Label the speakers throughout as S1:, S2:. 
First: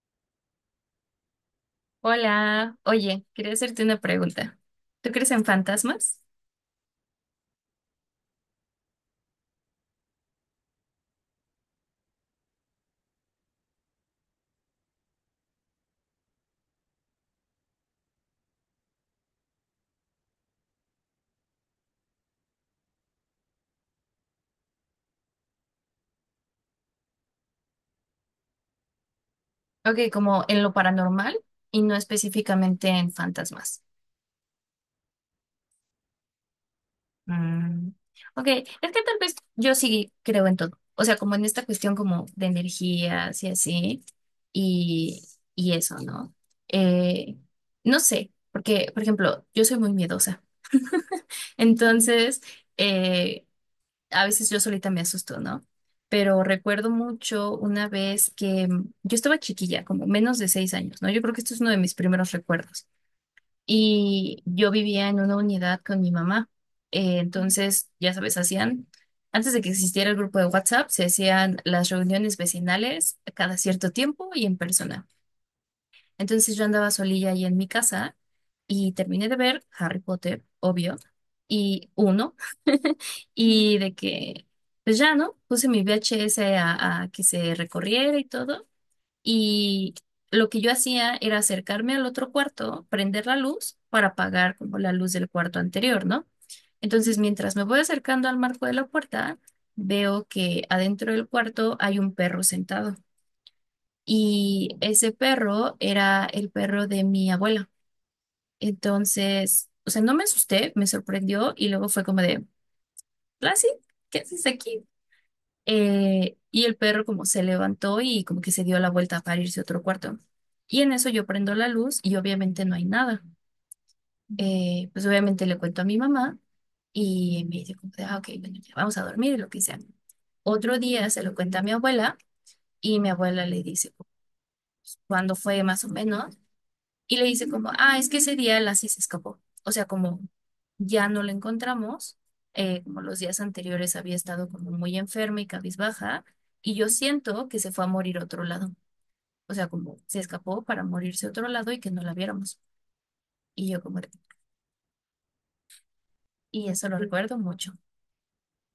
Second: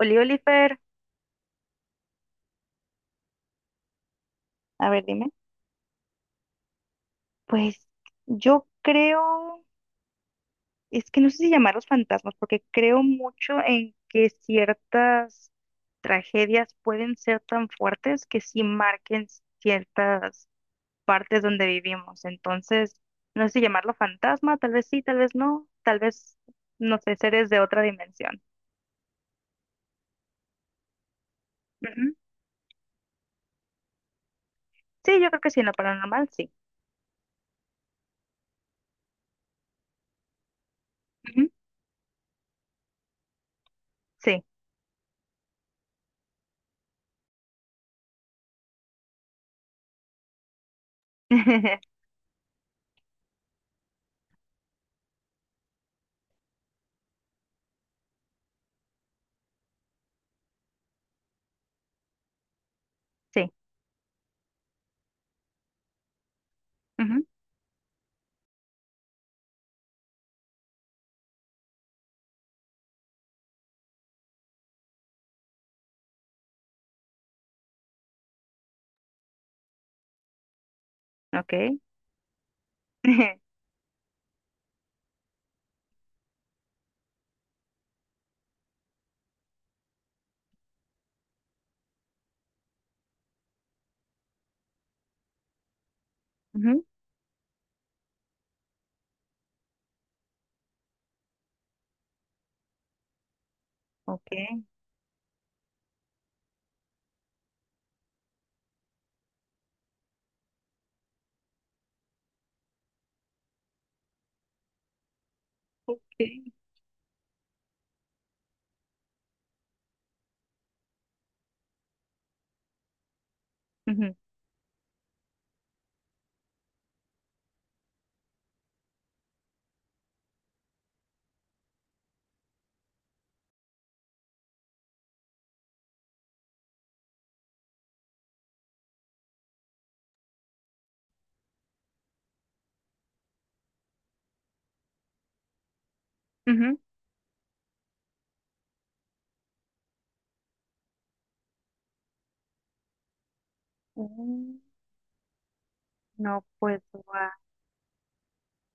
S1: Oliver,
S2: Hola, oye, quería hacerte una pregunta.
S1: a ver,
S2: ¿Tú crees
S1: dime.
S2: en fantasmas?
S1: Pues yo creo, es que no sé si llamarlos fantasmas, porque creo mucho en que ciertas tragedias pueden ser tan fuertes que sí marquen ciertas partes donde vivimos. Entonces, no sé si llamarlo fantasma, tal vez sí, tal vez, no sé, seres de otra dimensión.
S2: Ok, como en lo paranormal y no
S1: Ujú.
S2: específicamente en fantasmas.
S1: Sí, yo creo que sí, en lo paranormal, sí.
S2: Mm, ok, es que tal vez yo sí creo en todo. O sea, como en
S1: Ujú.
S2: esta cuestión como de energías y así,
S1: Sí,
S2: y, y eso, ¿no? Eh, no sé, porque, por ejemplo, yo soy muy miedosa. Entonces, eh, a veces yo solita me asusto, ¿no? Pero recuerdo mucho una vez que yo estaba chiquilla, como menos de seis años, ¿no? Yo creo que esto es uno de mis primeros recuerdos.
S1: sí,
S2: Y yo vivía en una unidad con mi mamá.
S1: ujú,
S2: Entonces, ya sabes, hacían, antes de que existiera el grupo de WhatsApp, se hacían las reuniones vecinales cada cierto tiempo y en persona. Entonces yo andaba solilla ahí en mi casa y terminé de ver Harry Potter, obvio,
S1: ok.
S2: y uno, y de que, pues ya, ¿no? Puse mi VHS a que se recorriera y todo, y lo que yo hacía era acercarme al otro cuarto, prender la luz para apagar como la luz del cuarto anterior, ¿no?
S1: Ujú,
S2: Entonces, mientras me voy acercando al marco de la puerta, veo que adentro del cuarto hay un perro sentado.
S1: ok.
S2: Y ese perro era el perro de mi abuela. Entonces, o sea, no me asusté, me sorprendió y luego fue como de, Lassie, ¿qué haces aquí?
S1: Ok.
S2: Y el perro como se levantó y como que se dio la vuelta para irse a otro cuarto. Y en eso yo prendo la luz y obviamente no hay nada.
S1: Ujú,
S2: Pues obviamente le cuento a mi mamá y me dice como de, ah, ok, bueno, ya vamos a dormir y lo que sea. Otro día se lo cuenta a mi abuela y mi abuela le dice, ¿cuando fue más o menos? Y le dice como, ah, es que ese día Lassie se escapó. O sea, como ya no la encontramos, como los días anteriores había estado como muy enferma y cabizbaja, y
S1: ujú.
S2: yo siento que se fue a morir a otro lado. O sea, como se escapó para morirse a otro lado y que no la viéramos. Y yo como,
S1: Mm, no,
S2: y
S1: pues,
S2: eso lo
S1: guau.
S2: recuerdo mucho.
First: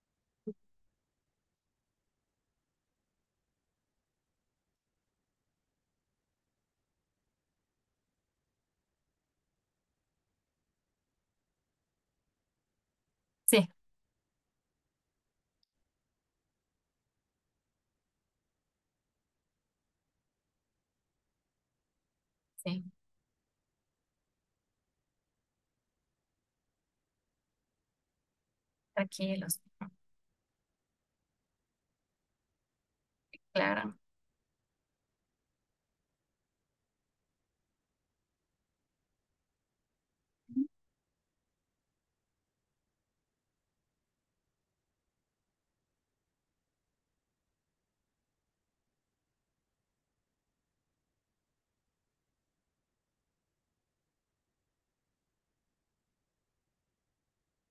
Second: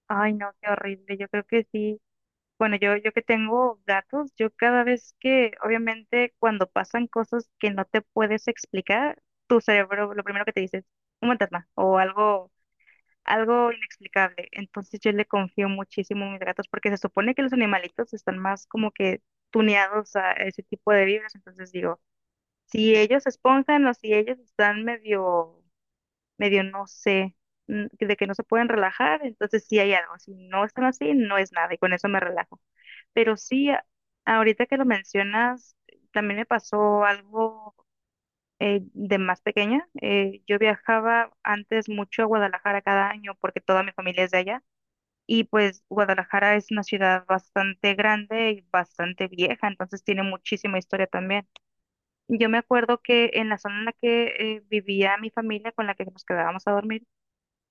S1: Ay, no, qué horrible. Yo creo que sí. Bueno, yo que tengo gatos, yo cada vez que, obviamente, cuando pasan cosas que no te puedes explicar, tu cerebro, lo primero que te dice es un fantasma o algo,
S2: Sí,
S1: algo inexplicable. Entonces yo le confío muchísimo a mis gatos porque se supone que los animalitos están más como que tuneados a ese tipo de vibras. Entonces digo,
S2: sí,
S1: si ellos se esponjan o si ellos están medio no sé, de que no se pueden relajar,
S2: tranquilos,
S1: entonces sí hay algo, si no están así, no es nada y con eso me relajo. Pero sí,
S2: claro.
S1: ahorita que lo mencionas, también me pasó algo de más pequeña. Yo viajaba antes mucho a Guadalajara cada año porque toda mi familia es de allá. Y pues Guadalajara es una ciudad bastante grande y bastante vieja, entonces tiene muchísima historia también. Yo me acuerdo que en la zona en la que vivía mi familia con la que nos quedábamos a dormir,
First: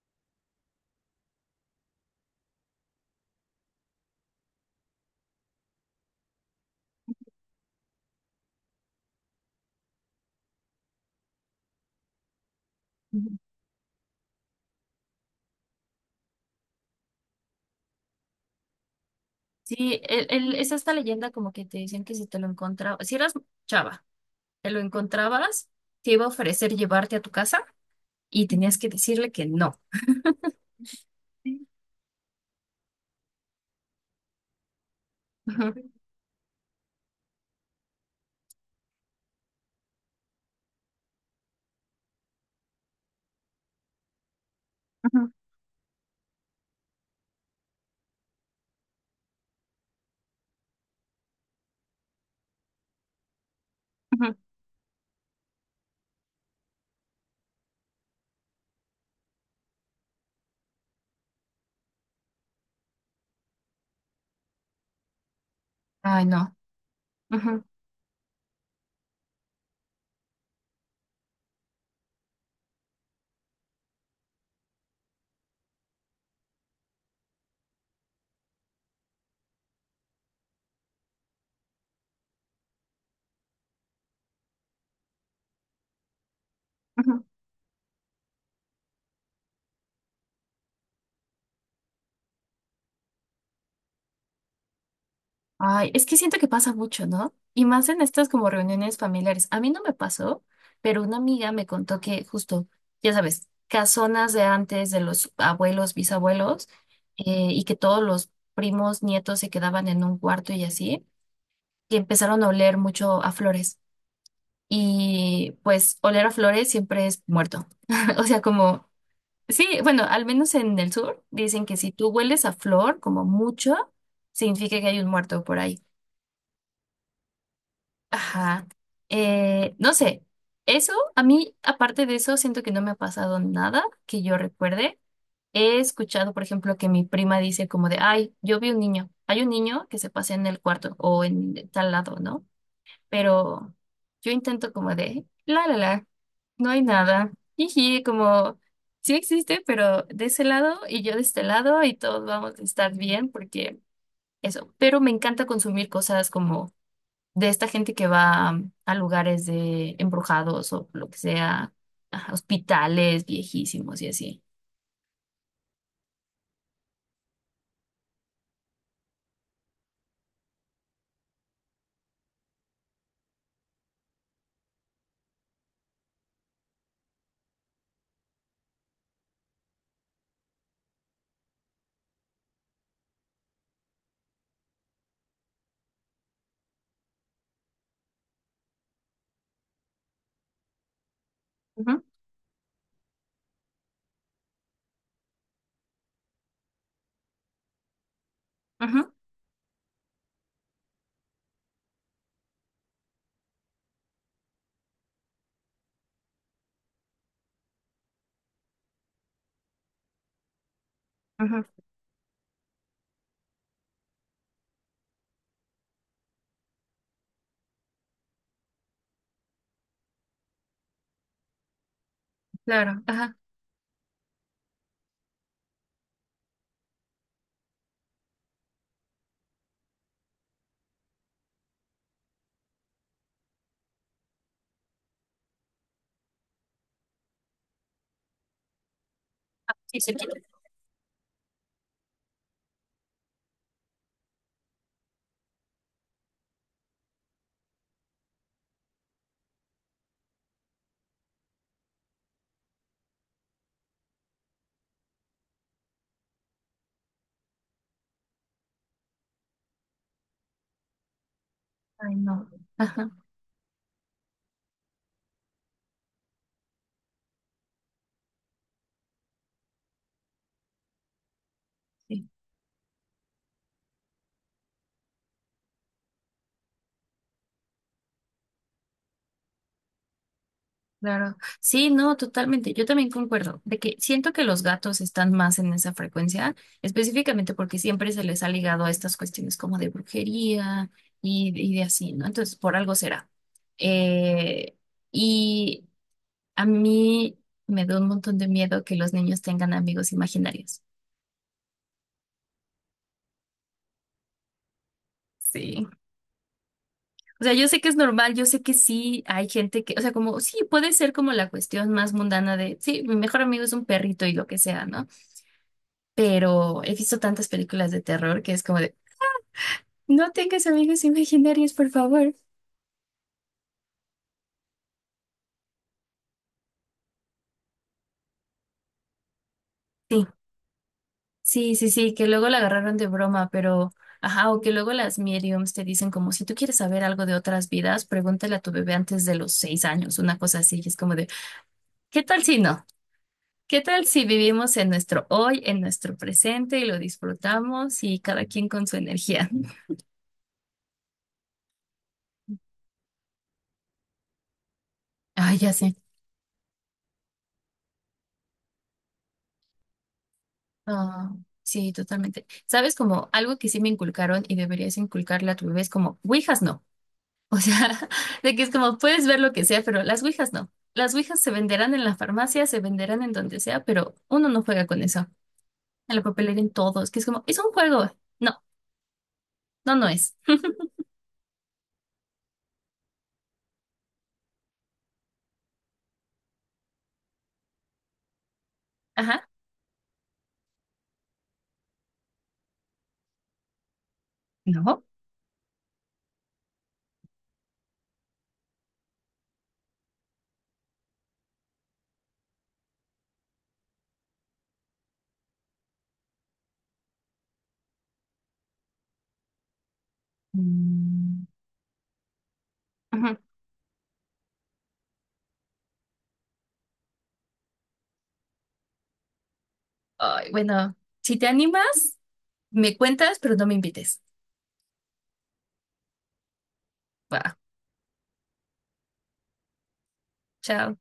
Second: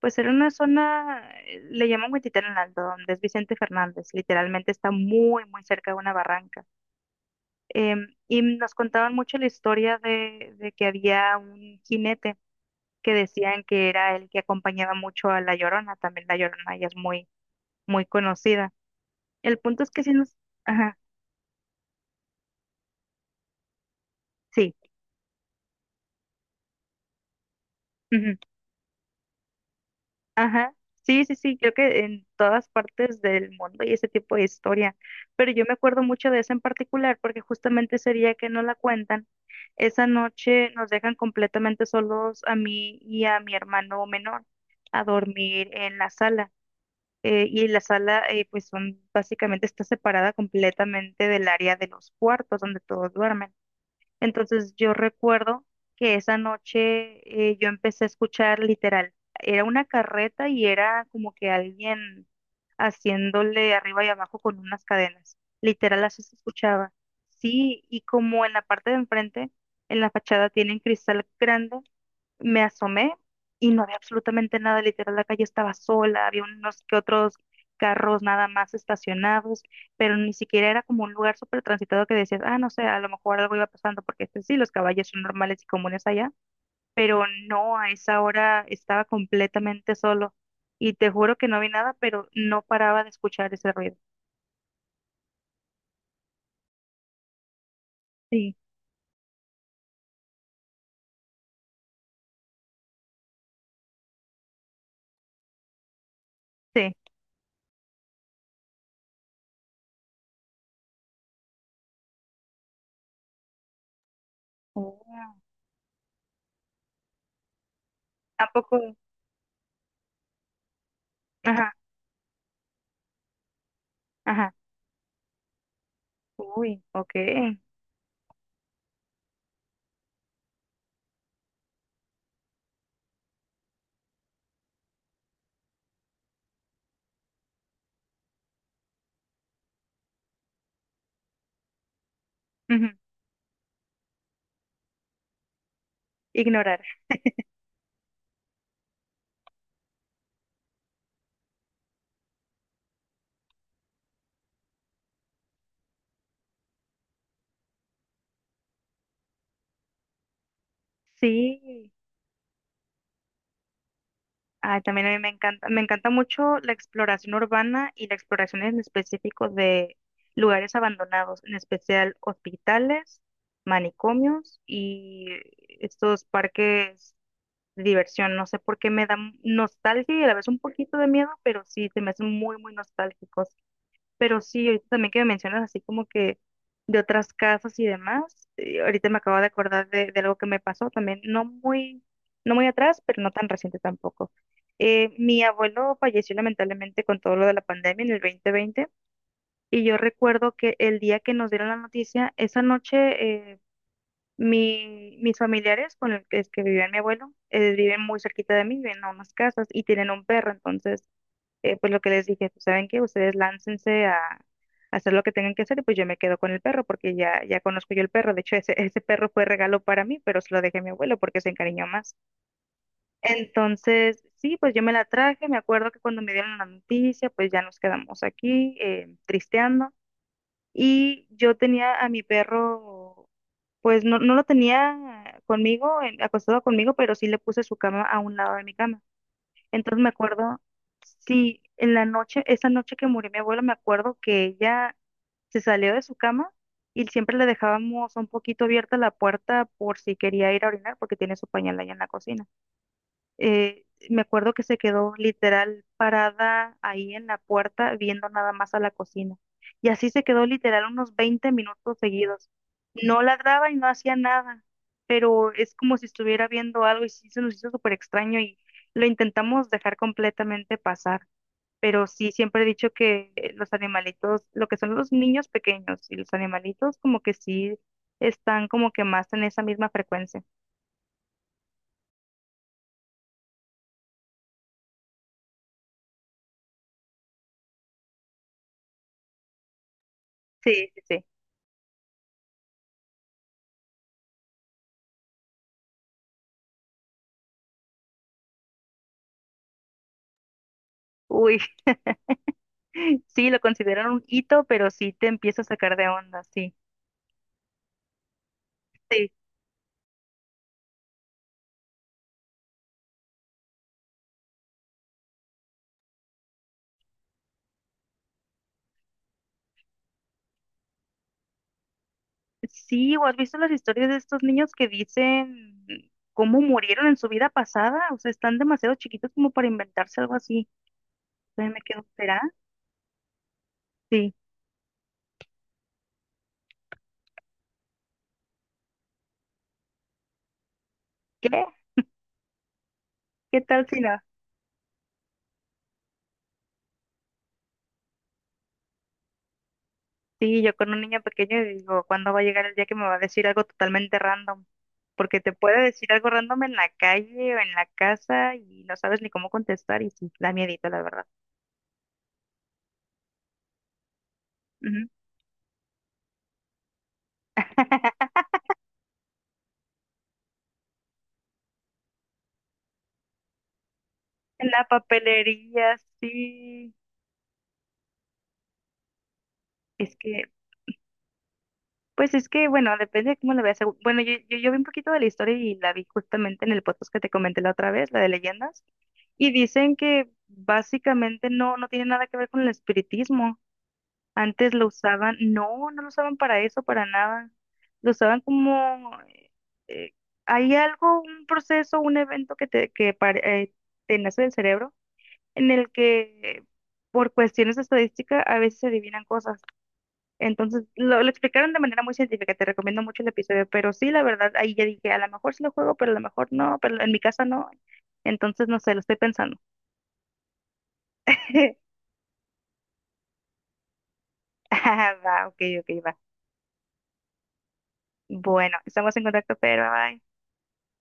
S1: pues era una zona, le llaman Huentitán en alto donde es Vicente Fernández, literalmente está muy, muy cerca de una barranca. Y nos contaban mucho la historia de que había un jinete que
S2: Ujú.
S1: decían que era el que acompañaba mucho a La Llorona, también La Llorona ya es muy, muy conocida. El punto es
S2: Sí,
S1: que sí nos.
S2: es esta
S1: Ajá,
S2: leyenda como que te dicen que si te lo encontrabas, si eras chava, te
S1: sí.
S2: lo encontrabas, te iba a ofrecer llevarte a tu casa. Y tenías que decirle que no.
S1: Ajá, sí, sí, sí, creo que en todas partes del mundo y ese tipo de historia, pero yo
S2: Ujú,
S1: me acuerdo mucho de esa en particular porque justamente ese día que no la cuentan, esa noche nos dejan completamente solos a mí y a mi hermano menor a
S2: ujú,
S1: dormir en la sala y la sala pues son básicamente está separada completamente del área de los cuartos donde todos duermen.
S2: ujú.
S1: Entonces yo recuerdo que esa noche yo empecé a escuchar literal, era una carreta y era como que alguien haciéndole arriba y abajo con unas cadenas. Literal así
S2: Ay,
S1: se
S2: no.
S1: escuchaba.
S2: Ujú,
S1: Sí, y como en la parte de enfrente, en la fachada tienen cristal grande, me asomé y no había absolutamente nada, literal, la calle estaba sola, había unos que otros carros nada más estacionados, pero ni siquiera era como un lugar súper transitado que decías, ah, no sé, a lo mejor algo iba pasando, porque este, sí, los caballos son normales y comunes allá, pero
S2: ujú.
S1: no, a esa hora estaba completamente solo y te juro que no vi nada, pero no paraba de escuchar ese ruido.
S2: Ay, es que siento que pasa mucho, ¿no? Y más en estas como
S1: Sí,
S2: reuniones familiares. A mí no me pasó, pero una amiga me contó que justo, ya sabes, casonas de antes, de los abuelos, bisabuelos,
S1: sí.
S2: y que todos los primos, nietos se quedaban en un cuarto y así, y empezaron a oler mucho a flores.
S1: Oh.
S2: Y pues oler a flores siempre es muerto. O sea,
S1: ¿A poco?
S2: como sí, bueno, al menos en el sur dicen
S1: Ajá,
S2: que si tú hueles a flor como mucho,
S1: ajá.
S2: significa que hay un muerto por ahí.
S1: Uy, ok.
S2: Ajá. No sé, eso a mí, aparte de eso, siento que no me ha pasado nada que yo recuerde. He escuchado, por ejemplo, que mi prima dice como de, ay, yo vi un niño, hay un niño que se pasea en el cuarto o en tal lado, ¿no?
S1: Ujú.
S2: Pero yo intento como de, la, la, la. No
S1: Ignorar.
S2: hay nada. Jiji, como sí existe, pero de ese lado y yo de este lado y todos vamos a estar bien porque eso. Pero me encanta consumir cosas como de esta gente que va a lugares de embrujados o lo que sea,
S1: Sí.
S2: ajá, hospitales viejísimos y así.
S1: Ay, también a mí me encanta mucho la exploración urbana y la exploración en específico de lugares abandonados, en especial hospitales, manicomios y estos parques de diversión. No sé por qué me dan nostalgia y a la vez un poquito de miedo, pero sí, se me hacen muy, muy nostálgicos. Pero sí, ahorita también que me mencionas así como que de otras casas y demás, ahorita me acabo de acordar de algo que me pasó también,
S2: Ujú,
S1: no muy atrás, pero no tan reciente tampoco. Mi abuelo falleció lamentablemente con todo lo de la pandemia en el 2020
S2: ujú,
S1: y yo recuerdo que el día que nos dieron la noticia, esa noche eh, mis familiares con el que, es que vivía mi abuelo, viven muy cerquita de mí, viven a unas casas y tienen un perro, entonces
S2: ujú,
S1: pues lo que les dije, pues saben que ustedes láncense a hacer lo que tengan que hacer y pues yo me quedo con el perro porque ya conozco yo el perro. De hecho, ese perro fue regalo para mí, pero se lo dejé a mi abuelo porque se encariñó más.
S2: claro, ajá.
S1: Entonces, sí, pues yo me la traje. Me acuerdo que cuando me dieron la noticia, pues ya nos quedamos aquí tristeando. Y yo tenía a mi perro, pues no lo tenía conmigo, acostado conmigo, pero sí le puse su cama a un lado de mi cama.
S2: Sí,
S1: Entonces me
S2: sí,
S1: acuerdo, sí, en la noche, esa noche que murió mi abuela, me acuerdo que ella se salió de su cama y siempre le dejábamos un poquito abierta la puerta por si quería ir a orinar porque tiene su pañal allá en la cocina eh, me acuerdo que se quedó literal parada ahí en la puerta viendo nada más a la cocina. Y así se quedó literal unos 20 minutos
S2: ay, no.
S1: seguidos.
S2: Ajá,
S1: No ladraba y no hacía nada, pero es como si estuviera viendo algo y sí se nos hizo súper extraño y lo intentamos dejar completamente pasar. Pero
S2: sí,
S1: sí, siempre he dicho que los animalitos, lo que son los niños pequeños y los animalitos como que sí están como que más en esa misma frecuencia.
S2: claro. Sí, no, totalmente. Yo también concuerdo de que siento que los gatos están más en esa frecuencia, específicamente porque siempre se les ha ligado a estas cuestiones como de brujería
S1: Sí, sí, sí.
S2: y de así, ¿no? Entonces, por algo será. Eh, y a mí me da un montón de miedo que los niños tengan amigos imaginarios.
S1: Uy, sí, lo consideran un hito, pero sí te empieza a
S2: Sí.
S1: sacar de onda, sí.
S2: O sea, yo sé que es normal, yo sé que sí
S1: Sí,
S2: hay gente que, o sea, como sí puede ser como la cuestión más mundana de, sí, mi mejor amigo es un perrito y lo que sea, ¿no? Pero he visto tantas películas de terror que es como de, no tengas amigos imaginarios, por favor.
S1: sí, ¿o has visto las historias de estos niños que dicen cómo murieron en su vida pasada? O sea, están demasiado chiquitos como para inventarse
S2: Sí,
S1: algo así. Entonces
S2: sí,
S1: me
S2: sí,
S1: quedo,
S2: sí, que
S1: ¿será?
S2: luego la agarraron de broma, pero,
S1: Sí.
S2: ajá, o que luego las mediums te dicen como, si tú quieres saber algo de otras vidas, pregúntale a tu bebé antes de los seis años, una cosa así, y es como de,
S1: ¿Qué?
S2: ¿qué tal si no?
S1: ¿Qué
S2: ¿Qué
S1: tal si
S2: tal
S1: no?
S2: si vivimos en nuestro hoy, en nuestro presente y lo disfrutamos y cada quien con su energía?
S1: Sí, yo con un niño pequeño digo, ¿cuándo va a llegar el día que me va a decir algo totalmente random? Porque te
S2: Ay, ya
S1: puede
S2: se
S1: decir algo random en la calle o en la casa y no sabes ni cómo contestar y sí, da miedito, la verdad.
S2: no, sí, totalmente. Sabes, como algo que sí me inculcaron y deberías
S1: Ujú.
S2: inculcarle a tu bebé es como, ouijas no. O sea, de que es como, puedes ver lo que sea, pero las ouijas no. Las ouijas se venderán en la farmacia, se venderán en donde sea, pero uno no
S1: En la
S2: juega con eso.
S1: papelería,
S2: En la papelera, en
S1: sí.
S2: todos, que es como, es un juego. No, no, no
S1: Es
S2: es.
S1: que, pues es que, bueno, depende de cómo lo veas. Bueno, yo vi un poquito de la historia y la vi justamente en el podcast que te comenté la otra vez, la de leyendas,
S2: Ajá.
S1: y dicen que básicamente no tiene nada que ver con el espiritismo. Antes lo
S2: ¿No?
S1: usaban, no lo usaban para eso, para nada. Lo usaban como, eh, hay algo, un proceso, un evento que te, que pare- te nace del cerebro en el que por cuestiones de estadística a veces se adivinan cosas. Entonces, lo
S2: Mm,
S1: explicaron de manera muy científica, te recomiendo mucho el
S2: ujú.
S1: episodio, pero sí, la verdad, ahí ya dije, a lo mejor sí lo juego, pero a lo mejor no, pero en mi casa no. Entonces, no sé, lo estoy pensando.
S2: Ay, bueno, si te animas, me cuentas, pero no me invites.
S1: Ah, va, ok, ok, va.
S2: Va,
S1: Bueno, estamos en contacto, pero bye.
S2: chao.